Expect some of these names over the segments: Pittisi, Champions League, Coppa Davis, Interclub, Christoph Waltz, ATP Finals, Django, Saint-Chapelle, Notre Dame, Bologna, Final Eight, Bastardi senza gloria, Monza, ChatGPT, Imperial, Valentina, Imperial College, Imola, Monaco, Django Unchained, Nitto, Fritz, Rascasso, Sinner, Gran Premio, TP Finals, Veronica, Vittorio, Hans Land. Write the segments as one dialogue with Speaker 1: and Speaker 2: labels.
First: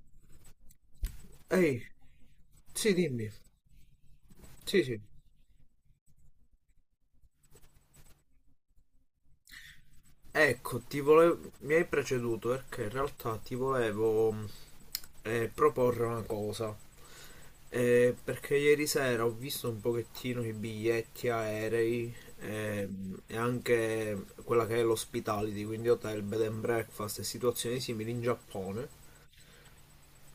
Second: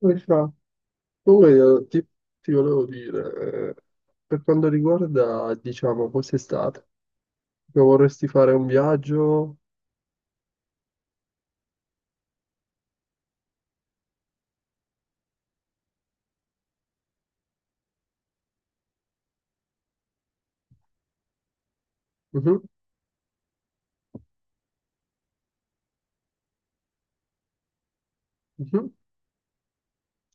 Speaker 1: Come fa? Comunque
Speaker 2: Ehi,
Speaker 1: io ti volevo
Speaker 2: sì, dimmi.
Speaker 1: dire, per quanto
Speaker 2: Sì, sì.
Speaker 1: riguarda, diciamo, quest'estate, che vorresti fare un viaggio?
Speaker 2: Ecco, mi hai preceduto perché in realtà ti volevo proporre una cosa. Perché ieri sera ho visto un pochettino i biglietti aerei,
Speaker 1: Mhm,
Speaker 2: e anche quella che è l'hospitality, quindi hotel, bed and breakfast e situazioni simili in
Speaker 1: mhm.
Speaker 2: Giappone.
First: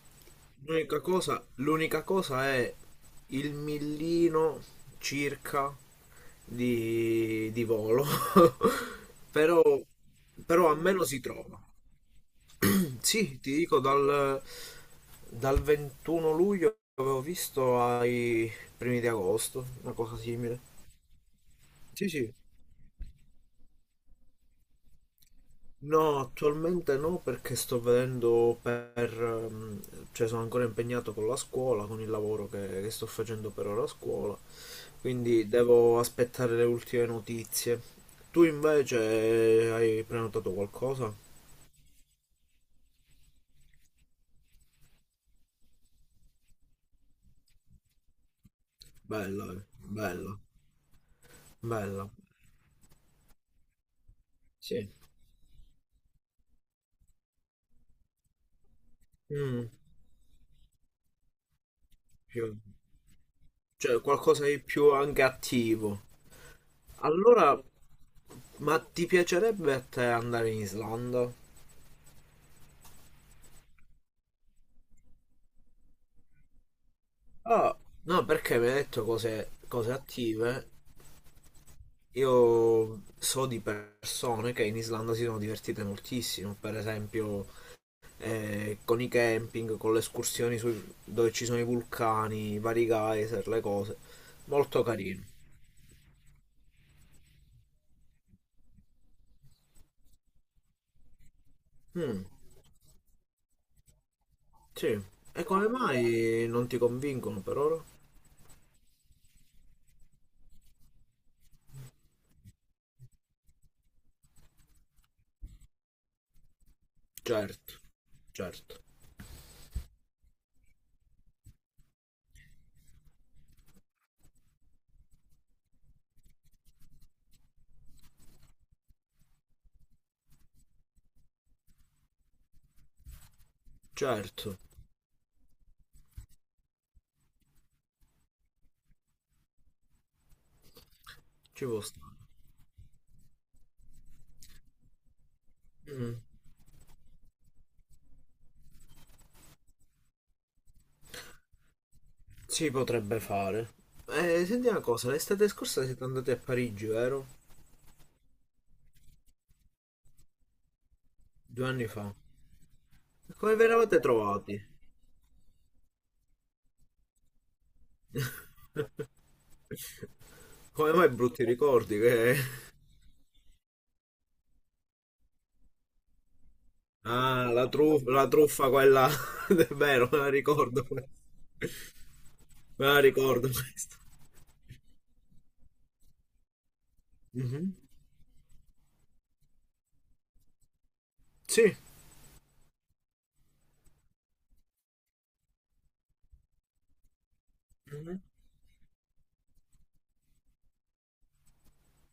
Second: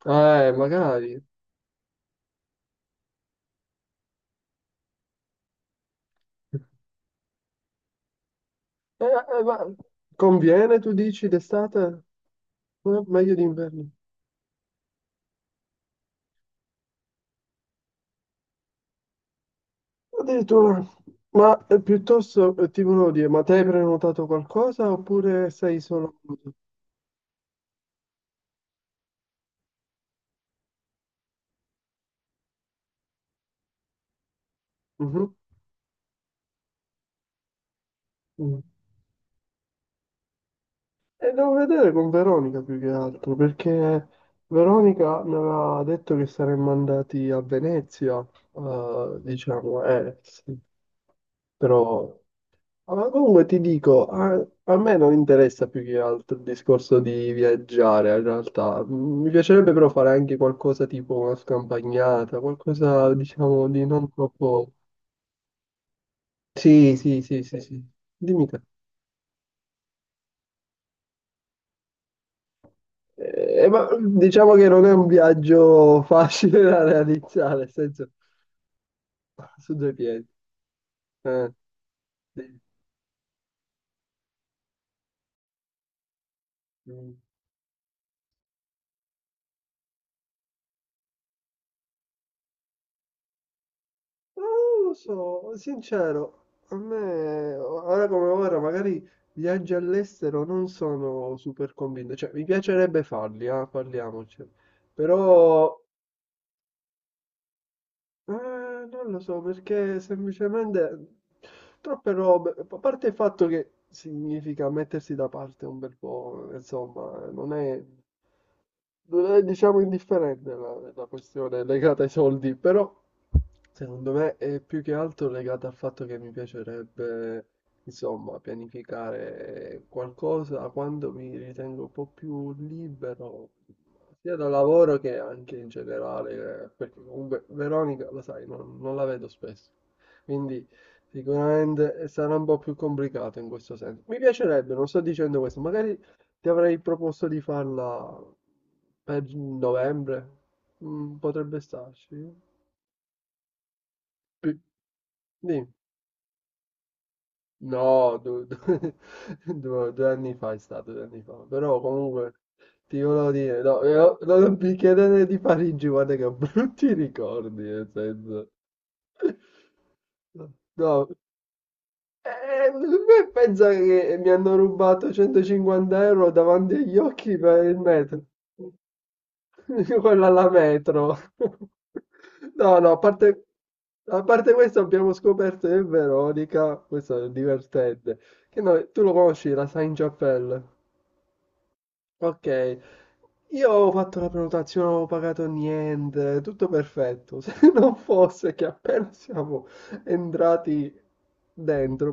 Speaker 2: L'unica
Speaker 1: Magari.
Speaker 2: cosa, l'unica cosa è il millino circa di volo,
Speaker 1: Eh, ma
Speaker 2: però, a
Speaker 1: conviene, tu
Speaker 2: meno si
Speaker 1: dici,
Speaker 2: trova.
Speaker 1: d'estate? Meglio
Speaker 2: Sì, ti dico,
Speaker 1: d'inverno.
Speaker 2: dal 21 luglio avevo visto ai primi di agosto, una cosa simile.
Speaker 1: Addirittura, ma
Speaker 2: Sì, sì.
Speaker 1: piuttosto ti volevo dire, ma te hai prenotato qualcosa oppure sei solo...
Speaker 2: No, attualmente no perché sto vedendo per... ehm, cioè sono ancora impegnato con la scuola, con il lavoro che sto facendo per ora a scuola,
Speaker 1: Mhm,
Speaker 2: quindi devo aspettare le ultime notizie. Tu
Speaker 1: mhm.
Speaker 2: invece hai prenotato qualcosa?
Speaker 1: E devo vedere con Veronica più che altro, perché Veronica mi aveva detto che saremmo andati a Venezia,
Speaker 2: Bella,
Speaker 1: diciamo,
Speaker 2: bella,
Speaker 1: sì.
Speaker 2: bella,
Speaker 1: Però, ah, ma comunque ti dico, a
Speaker 2: sì.
Speaker 1: me non interessa più che altro il discorso di viaggiare, in realtà. Mi
Speaker 2: Mm,
Speaker 1: piacerebbe però fare anche qualcosa tipo una scampagnata,
Speaker 2: più-
Speaker 1: qualcosa, diciamo, di
Speaker 2: Cioè
Speaker 1: non
Speaker 2: qualcosa di
Speaker 1: troppo...
Speaker 2: più anche attivo.
Speaker 1: Sì, sì, sì,
Speaker 2: Allora,
Speaker 1: sì, sì. Dimmi te.
Speaker 2: ma ti piacerebbe a te andare in Islanda?
Speaker 1: Ma diciamo che non è un viaggio facile da realizzare, nel
Speaker 2: Ah,
Speaker 1: senso,
Speaker 2: no, perché mi hai detto cose,
Speaker 1: su
Speaker 2: cose
Speaker 1: due piedi.
Speaker 2: attive.
Speaker 1: Eh, sì.
Speaker 2: Io so di persone che in Islanda si sono divertite moltissimo, per
Speaker 1: Mm.
Speaker 2: esempio con i camping, con le escursioni dove ci sono i vulcani, i vari geyser, le cose.
Speaker 1: Ma
Speaker 2: Molto
Speaker 1: non lo
Speaker 2: carino.
Speaker 1: so, sincero, a me, ora come ora, magari viaggi all'estero non sono super convinto,
Speaker 2: Mm,
Speaker 1: cioè mi piacerebbe farli, ah, parliamoci,
Speaker 2: sì. E come
Speaker 1: però
Speaker 2: mai non ti convincono per ora?
Speaker 1: Eh, non lo so perché semplicemente troppe robe, a parte il fatto che significa mettersi da parte un bel po', insomma, non
Speaker 2: Certo,
Speaker 1: è
Speaker 2: certo,
Speaker 1: non è, diciamo, indifferente la questione legata ai soldi, però secondo me è più che altro legata al fatto che mi piacerebbe, insomma, pianificare qualcosa quando mi ritengo un po' più libero, sia dal
Speaker 2: certo,
Speaker 1: lavoro che anche in generale, perché comunque Veronica, lo sai, non la vedo spesso, quindi
Speaker 2: ci può
Speaker 1: sicuramente
Speaker 2: stare.
Speaker 1: sarà un po' più complicato in questo senso. Mi piacerebbe, non sto dicendo questo, magari
Speaker 2: Mm,
Speaker 1: ti avrei proposto di farla per novembre. Potrebbe starci.
Speaker 2: si potrebbe fare. Eh,
Speaker 1: Pi-
Speaker 2: senti una cosa, l'estate
Speaker 1: Dimmi.
Speaker 2: scorsa siete andati a Parigi, vero?
Speaker 1: No, due anni fa è stato, 2 anni fa.
Speaker 2: Due
Speaker 1: Però
Speaker 2: anni fa.
Speaker 1: comunque ti volevo
Speaker 2: Come
Speaker 1: dire,
Speaker 2: vi
Speaker 1: no,
Speaker 2: eravate
Speaker 1: no, non
Speaker 2: trovati?
Speaker 1: mi chiedere di Parigi, guarda che ho brutti ricordi, nel senso.
Speaker 2: Come mai
Speaker 1: No,
Speaker 2: brutti ricordi che...
Speaker 1: me pensa che mi hanno rubato 150 euro davanti agli occhi
Speaker 2: Ah,
Speaker 1: per il metro.
Speaker 2: la truffa quella... È vero, me
Speaker 1: Quella
Speaker 2: la
Speaker 1: alla
Speaker 2: ricordo questa.
Speaker 1: metro. No,
Speaker 2: Me
Speaker 1: no,
Speaker 2: la ricordo questa.
Speaker 1: a parte questo abbiamo scoperto che Veronica, questo è
Speaker 2: Mhm.
Speaker 1: divertente, che tu lo conosci, la Saint-Chapelle.
Speaker 2: Sì.
Speaker 1: Ok, io avevo fatto la prenotazione, non avevo pagato niente, tutto perfetto. Se non
Speaker 2: Mhm.
Speaker 1: fosse che appena siamo entrati dentro,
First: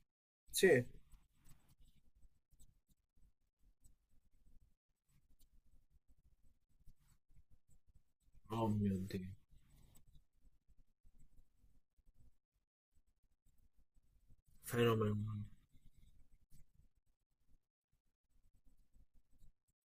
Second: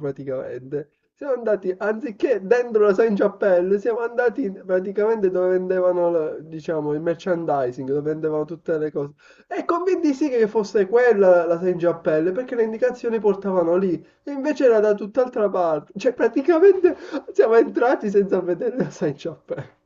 Speaker 2: Sì.
Speaker 1: praticamente, siamo andati, anziché dentro la Saint Chapelle, siamo andati praticamente dove vendevano, diciamo, il merchandising, dove vendevano
Speaker 2: Oh
Speaker 1: tutte le
Speaker 2: mio
Speaker 1: cose.
Speaker 2: Dio.
Speaker 1: E convinti sì che fosse quella la Saint Chapelle, perché le indicazioni portavano lì, e invece era da tutt'altra
Speaker 2: Fenomeno.
Speaker 1: parte. Cioè, praticamente siamo entrati senza vedere la Saint Chapelle.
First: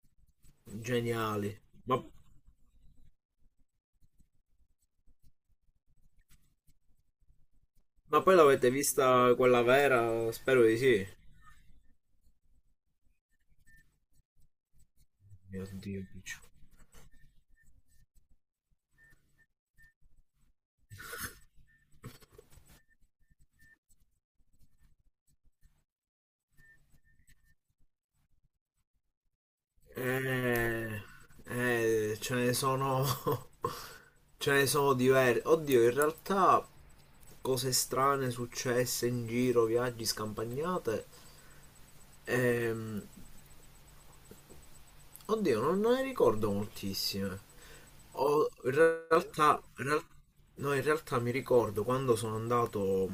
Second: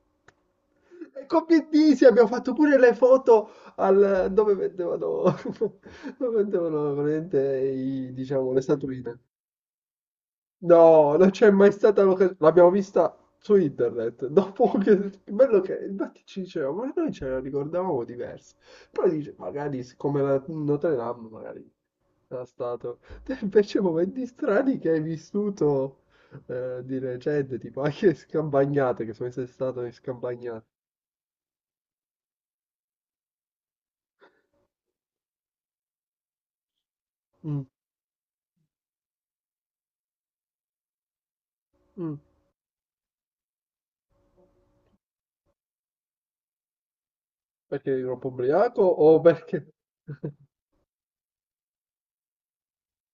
Speaker 1: E con
Speaker 2: Geniali. Ma,
Speaker 1: Pittisi abbiamo fatto pure le foto al, dove vendevano, dove vendevano veramente
Speaker 2: ma poi
Speaker 1: diciamo, le
Speaker 2: l'avete
Speaker 1: statuine.
Speaker 2: vista quella vera? Spero di sì.
Speaker 1: No, non c'è mai stata l'occasione. L'abbiamo vista su internet. Dopo che bello
Speaker 2: Mio
Speaker 1: che
Speaker 2: Dio,
Speaker 1: infatti ci
Speaker 2: piccio.
Speaker 1: diceva, ma noi ce la ricordavamo diversa. Poi dice, magari come la Notre Dame, magari era stato. Te invece momenti strani che hai vissuto di recente, tipo anche scampagnate, che sono sempre stato in scampagnate.
Speaker 2: Eh, ce ne sono. Ce ne sono diverse. Oddio, in realtà
Speaker 1: Mm,
Speaker 2: cose strane successe in giro, viaggi, scampagnate.
Speaker 1: mm.
Speaker 2: Ehm, oddio, non ne ricordo moltissime.
Speaker 1: Perché eri troppo
Speaker 2: Ho- in
Speaker 1: ubriaco o
Speaker 2: realtà,
Speaker 1: perché...
Speaker 2: in real- no, in realtà mi ricordo quando sono andato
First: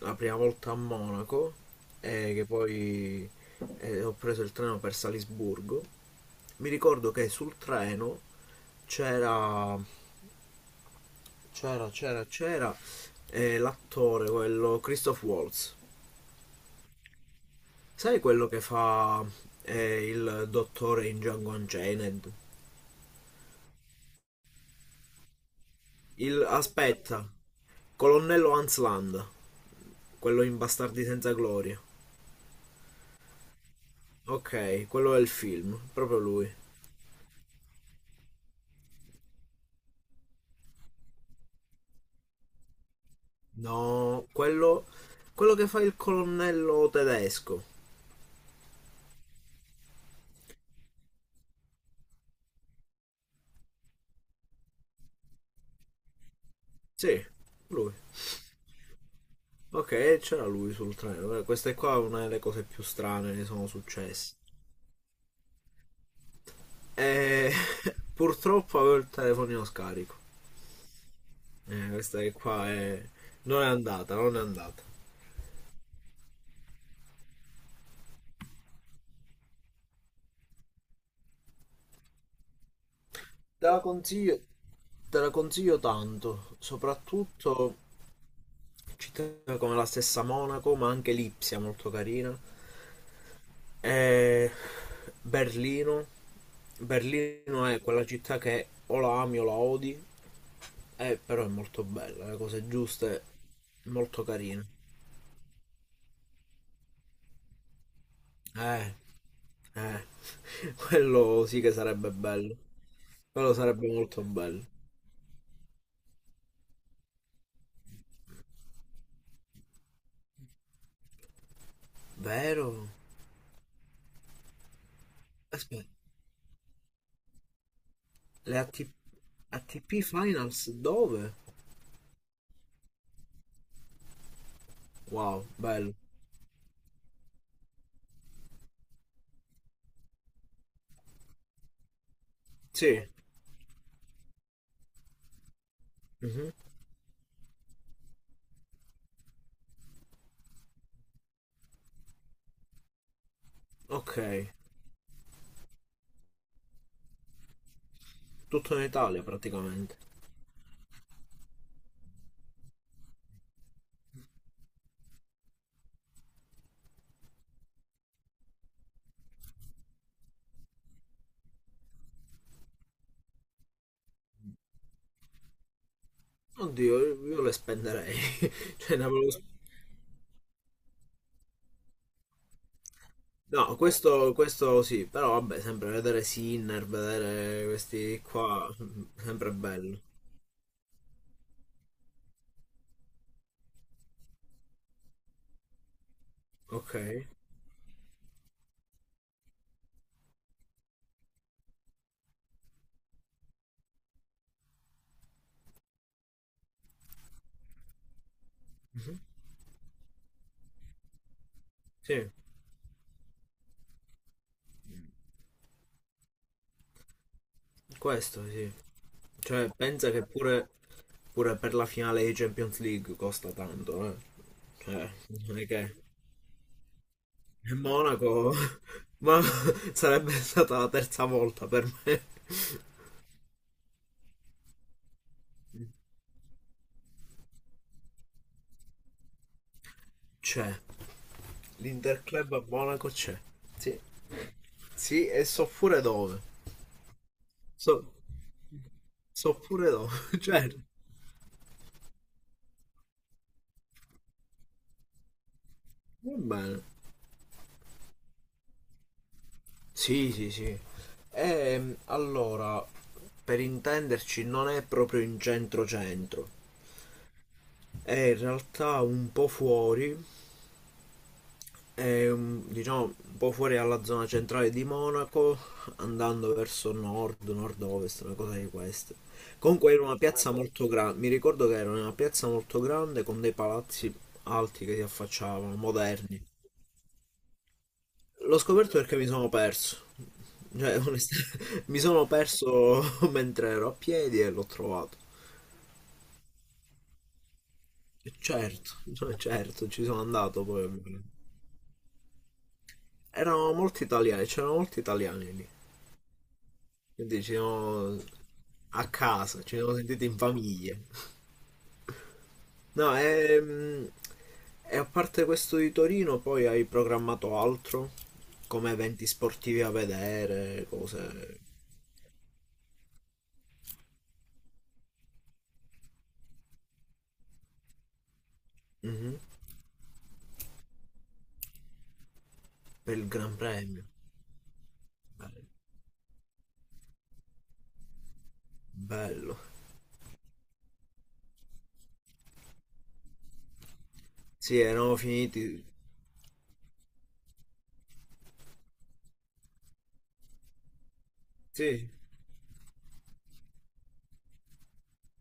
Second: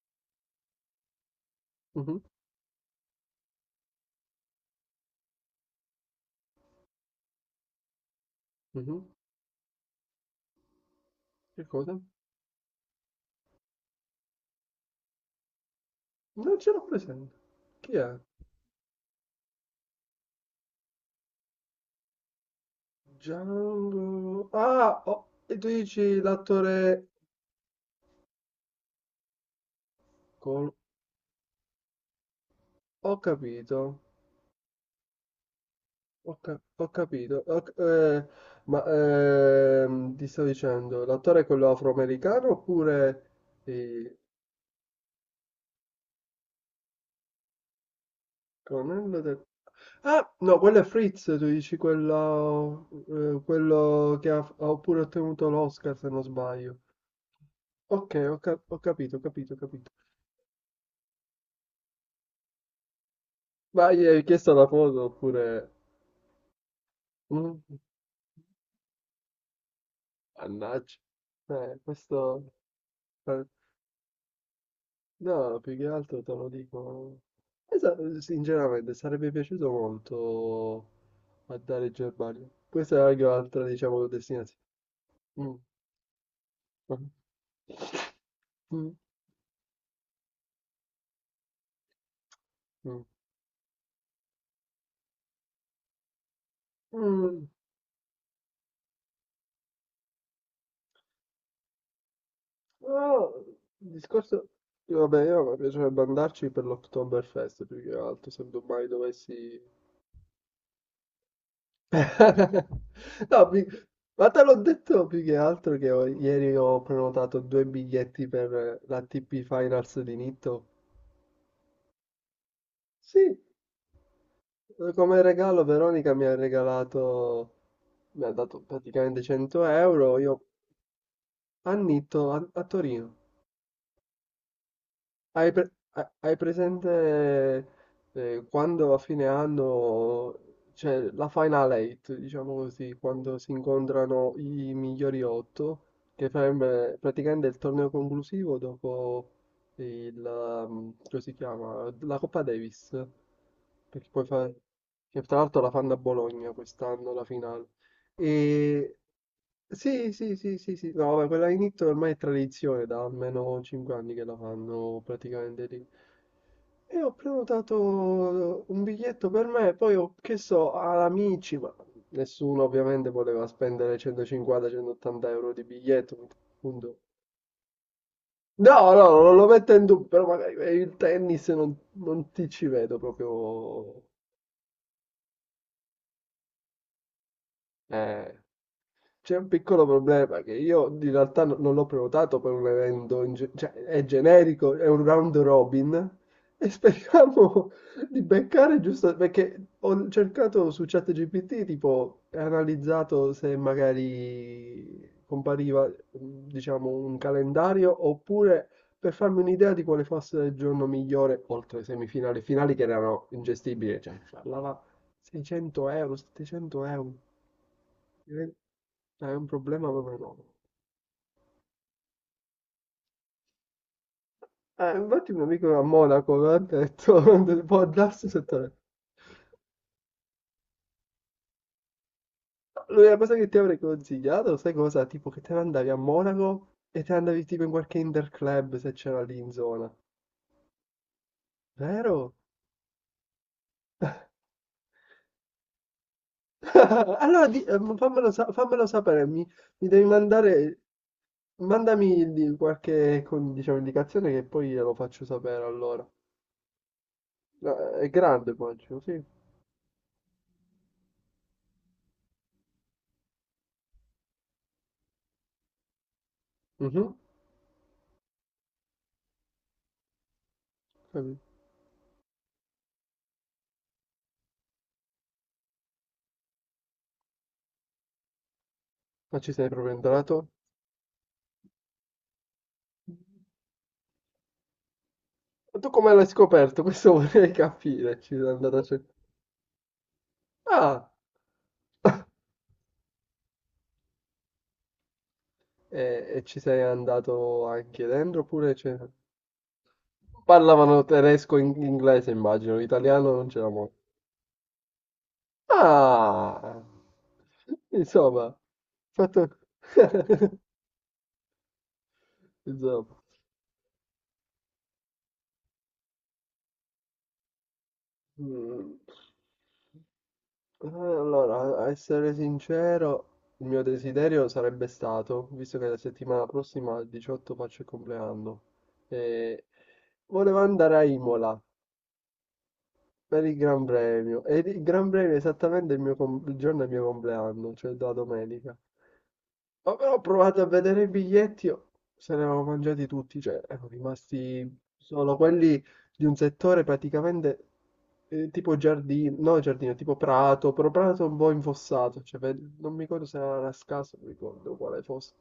Speaker 2: la prima volta a Monaco
Speaker 1: Mhm,
Speaker 2: e che poi ho preso il treno per Salisburgo. Mi ricordo che sul treno
Speaker 1: mhm.
Speaker 2: c'era
Speaker 1: Che
Speaker 2: c'era
Speaker 1: cosa?
Speaker 2: c'era c'era l'attore, quello Christoph Waltz.
Speaker 1: Non ce l'ho presente. Chi è?
Speaker 2: Sai, quello che fa, il dottore in Django Unchained.
Speaker 1: Django... Ah, oh, e tu dici
Speaker 2: Il
Speaker 1: l'attore
Speaker 2: Aspetta, colonnello Hans Land, quello in
Speaker 1: con...
Speaker 2: Bastardi senza gloria.
Speaker 1: Ho capito,
Speaker 2: Ok, quello è il film, proprio lui.
Speaker 1: ho capito. Eh, ma ti sto dicendo, l'attore è quello afroamericano oppure il
Speaker 2: No, quello, quello che fa il colonnello tedesco.
Speaker 1: colonnello del... Ah, no, quello è Fritz, tu dici quello, quello che ha pure ottenuto l'Oscar, se non sbaglio.
Speaker 2: Sì, lui.
Speaker 1: Ok, ho capito, ho capito, ho capito.
Speaker 2: Ok, c'era lui sul treno. Questa è qua è una delle cose più strane che sono
Speaker 1: Ma gli hai
Speaker 2: successe.
Speaker 1: chiesto la foto oppure...
Speaker 2: Eh,
Speaker 1: Mm,
Speaker 2: purtroppo avevo il telefonino scarico.
Speaker 1: mannaggia.
Speaker 2: Questa che
Speaker 1: Questo...
Speaker 2: qua è...
Speaker 1: eh,
Speaker 2: non è andata, non è andata.
Speaker 1: No, più che altro te lo dico... Eh, sa- Sinceramente, sarebbe piaciuto molto andare in Germania. Questa è anche un'altra,
Speaker 2: Te la
Speaker 1: diciamo,
Speaker 2: consiglio,
Speaker 1: destinazione.
Speaker 2: te la
Speaker 1: Mm.
Speaker 2: consiglio tanto,
Speaker 1: Mm.
Speaker 2: soprattutto
Speaker 1: Mm.
Speaker 2: città come la stessa Monaco, ma anche Lipsia molto carina. Eh, Berlino.
Speaker 1: Mm.
Speaker 2: Berlino è quella città che o la ami o la odi, però è molto bella, le cose giuste,
Speaker 1: Oh, il
Speaker 2: molto
Speaker 1: discorso...
Speaker 2: carine.
Speaker 1: Vabbè, io mi piacerebbe andarci per l'Oktoberfest, più che altro, se mai
Speaker 2: Eh,
Speaker 1: dovessi.
Speaker 2: Eh, quello sì che sarebbe bello.
Speaker 1: No,
Speaker 2: Quello sarebbe molto
Speaker 1: ma te l'ho
Speaker 2: bello.
Speaker 1: detto più che altro che ieri ho prenotato due biglietti per la TP Finals di Nitto.
Speaker 2: Vero?
Speaker 1: Sì, come regalo
Speaker 2: Aspetta,
Speaker 1: Veronica mi ha regalato, mi ha
Speaker 2: le
Speaker 1: dato praticamente 100
Speaker 2: ATP
Speaker 1: euro, io
Speaker 2: Finals dove?
Speaker 1: a Nitto, a Torino.
Speaker 2: Wow,
Speaker 1: Hai, pre-
Speaker 2: bello.
Speaker 1: ha- hai presente quando a fine anno c'è la Final Eight, diciamo così,
Speaker 2: Sì.
Speaker 1: quando si incontrano i migliori otto, che
Speaker 2: Mhm,
Speaker 1: sarebbe praticamente il torneo conclusivo dopo il, come si chiama, la Coppa Davis, perché
Speaker 2: ok,
Speaker 1: poi fa, che tra l'altro la fanno a Bologna quest'anno la finale.
Speaker 2: tutto in
Speaker 1: E...
Speaker 2: Italia praticamente.
Speaker 1: Sì, sì, sì, sì, sì, no, vabbè, quella in Italia ormai è tradizione, da almeno 5 anni che la fanno praticamente lì. E ho prenotato un biglietto per me, poi ho chiesto ad amici, ma nessuno ovviamente voleva spendere 150-180 euro di biglietto,
Speaker 2: Oddio,
Speaker 1: appunto.
Speaker 2: io le spenderei.
Speaker 1: No,
Speaker 2: Cioè,
Speaker 1: no,
Speaker 2: ne
Speaker 1: no,
Speaker 2: avevo...
Speaker 1: non lo metto in dubbio, però magari per il tennis non ti ci vedo
Speaker 2: No,
Speaker 1: proprio.
Speaker 2: questo sì, però vabbè, sempre vedere Sinner, vedere questi
Speaker 1: Eh.
Speaker 2: qua,
Speaker 1: C'è un
Speaker 2: sempre
Speaker 1: piccolo
Speaker 2: bello.
Speaker 1: problema che io in realtà non l'ho prenotato per un evento, cioè è generico, è un round robin e
Speaker 2: Ok.
Speaker 1: speriamo di beccare giusto perché ho cercato su ChatGPT, tipo, e analizzato se magari compariva, diciamo, un calendario oppure per
Speaker 2: Mhm.
Speaker 1: farmi un'idea di quale fosse il giorno migliore, oltre ai
Speaker 2: Sì,
Speaker 1: semifinali, finali che erano ingestibili, cioè parlava 600 euro, 700 euro.
Speaker 2: questo sì.
Speaker 1: È un
Speaker 2: Cioè,
Speaker 1: problema
Speaker 2: pensa
Speaker 1: proprio
Speaker 2: che
Speaker 1: no.
Speaker 2: pure per la finale di Champions League costa tanto, eh. Cioè,
Speaker 1: Infatti un
Speaker 2: non è
Speaker 1: amico a
Speaker 2: che...
Speaker 1: Monaco mi ha detto,
Speaker 2: E
Speaker 1: può darsi
Speaker 2: Monaco...
Speaker 1: sotto.
Speaker 2: Ma sarebbe stata la terza volta per me.
Speaker 1: L'unica cosa che ti avrei consigliato, sai cosa? Tipo che te ne andavi a Monaco e te ne andavi tipo in qualche interclub se c'era lì in zona.
Speaker 2: C'è.
Speaker 1: Vero?
Speaker 2: L'Interclub a Monaco c'è. Sì. Sì, e so pure dove.
Speaker 1: Allora
Speaker 2: So,
Speaker 1: fammelo, fammelo sapere, mi,
Speaker 2: so
Speaker 1: mi
Speaker 2: pure
Speaker 1: devi
Speaker 2: dove. Cioè,
Speaker 1: mandami qualche diciamo, indicazione che poi glielo faccio sapere allora.
Speaker 2: va bene.
Speaker 1: È grande poi, sì.
Speaker 2: Sì, sì, sì. E allora, per intenderci, non è proprio in centro centro.
Speaker 1: Mhm,
Speaker 2: È in realtà un po' fuori,
Speaker 1: capito.
Speaker 2: diciamo un po' fuori dalla zona centrale di Monaco, andando verso nord, nord-ovest, una cosa di queste.
Speaker 1: Ma ci sei proprio
Speaker 2: Comunque era una
Speaker 1: entrato?
Speaker 2: piazza molto grande, mi ricordo che era una piazza molto grande con dei palazzi alti che si affacciavano,
Speaker 1: Ma tu come l'hai
Speaker 2: moderni.
Speaker 1: scoperto? Questo vorrei capire. Ci sei
Speaker 2: L'ho
Speaker 1: andato a
Speaker 2: scoperto
Speaker 1: cercare.
Speaker 2: perché mi sono perso. Cioè,
Speaker 1: Ah!
Speaker 2: onestamente, mi sono perso mentre ero a piedi e l'ho trovato.
Speaker 1: E ci sei andato anche
Speaker 2: E
Speaker 1: dentro oppure
Speaker 2: certo,
Speaker 1: c'è...
Speaker 2: cioè, certo, ci sono andato poi.
Speaker 1: Parlavano
Speaker 2: ovviamente.
Speaker 1: tedesco e inglese, immagino, l'italiano non c'era molto.
Speaker 2: C'erano molti italiani lì,
Speaker 1: Ah!
Speaker 2: quindi
Speaker 1: Insomma, fatto...
Speaker 2: ci siamo sentiti in famiglia. No,
Speaker 1: Insomma.
Speaker 2: e, a parte questo di Torino, poi hai programmato altro, come
Speaker 1: Mm.
Speaker 2: eventi sportivi a vedere, cose.
Speaker 1: Allora, a essere sincero, il mio desiderio sarebbe stato, visto che la settimana prossima al 18 faccio il compleanno,
Speaker 2: Mhm.
Speaker 1: eh, volevo andare a Imola
Speaker 2: Per il
Speaker 1: per il
Speaker 2: Gran
Speaker 1: Gran
Speaker 2: Premio.
Speaker 1: Premio, e il Gran Premio è
Speaker 2: Bello.
Speaker 1: esattamente il mio il giorno del mio compleanno, cioè la domenica.
Speaker 2: Bello.
Speaker 1: Oh, però ho provato a vedere i biglietti, oh, se ne avevo mangiati tutti, cioè erano rimasti
Speaker 2: Sì, erano
Speaker 1: solo
Speaker 2: finiti.
Speaker 1: quelli di un settore praticamente tipo giardino, no giardino, tipo prato, però prato un po'
Speaker 2: Sì.
Speaker 1: infossato, cioè non mi ricordo se era Rascasso, non ricordo quale fosse.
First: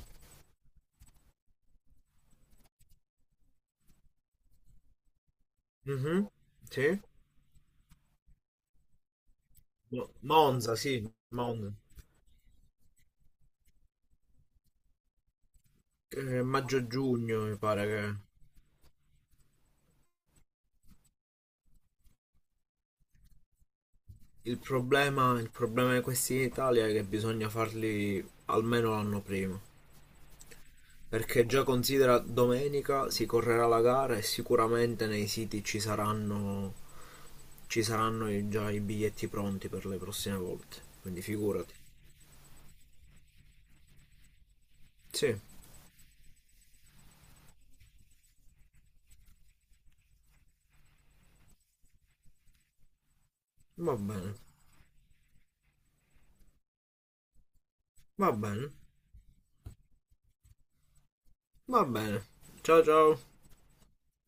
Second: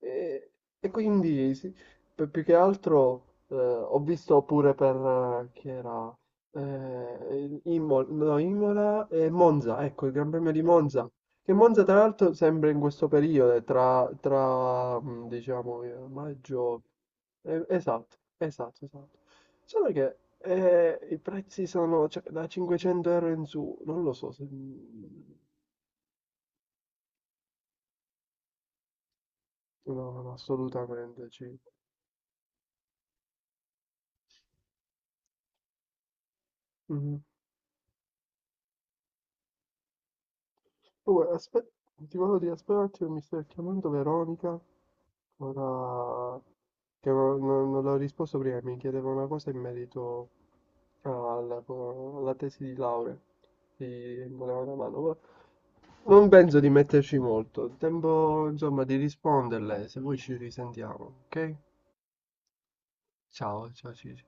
Speaker 1: E, e quindi sì, più che altro ho visto pure per chi era
Speaker 2: Mhm. Sì.
Speaker 1: Imola, no, Imola e Monza, ecco il Gran Premio di
Speaker 2: Monza, sì,
Speaker 1: Monza. Che
Speaker 2: Monza.
Speaker 1: Monza tra l'altro sembra in questo periodo, tra, diciamo
Speaker 2: Eh,
Speaker 1: maggio,
Speaker 2: maggio-giugno mi
Speaker 1: esatto,
Speaker 2: pare.
Speaker 1: esatto, esatto. Solo che i prezzi sono cioè, da 500 euro in su, non lo so se...
Speaker 2: Il problema, il problema di questi in Italia è che bisogna farli almeno l'anno prima.
Speaker 1: No, no, assolutamente,
Speaker 2: Perché
Speaker 1: sì.
Speaker 2: già considera domenica si correrà la gara e sicuramente nei siti ci saranno,
Speaker 1: Mhm.
Speaker 2: ci saranno già i biglietti pronti per le prossime volte. Quindi
Speaker 1: Comunque,
Speaker 2: figurati.
Speaker 1: ti volevo dire, aspetta un attimo, mi sta chiamando Veronica,
Speaker 2: Sì,
Speaker 1: ora che non l'ho risposto prima, mi chiedeva una cosa in merito alla tesi di laurea,
Speaker 2: va
Speaker 1: mi
Speaker 2: bene.
Speaker 1: voleva una mano, ma non penso di metterci molto,
Speaker 2: Va
Speaker 1: tempo
Speaker 2: bene.
Speaker 1: insomma di risponderle, se vuoi ci risentiamo, ok?
Speaker 2: Va bene. Ciao ciao.
Speaker 1: Ciao, ciao Cici.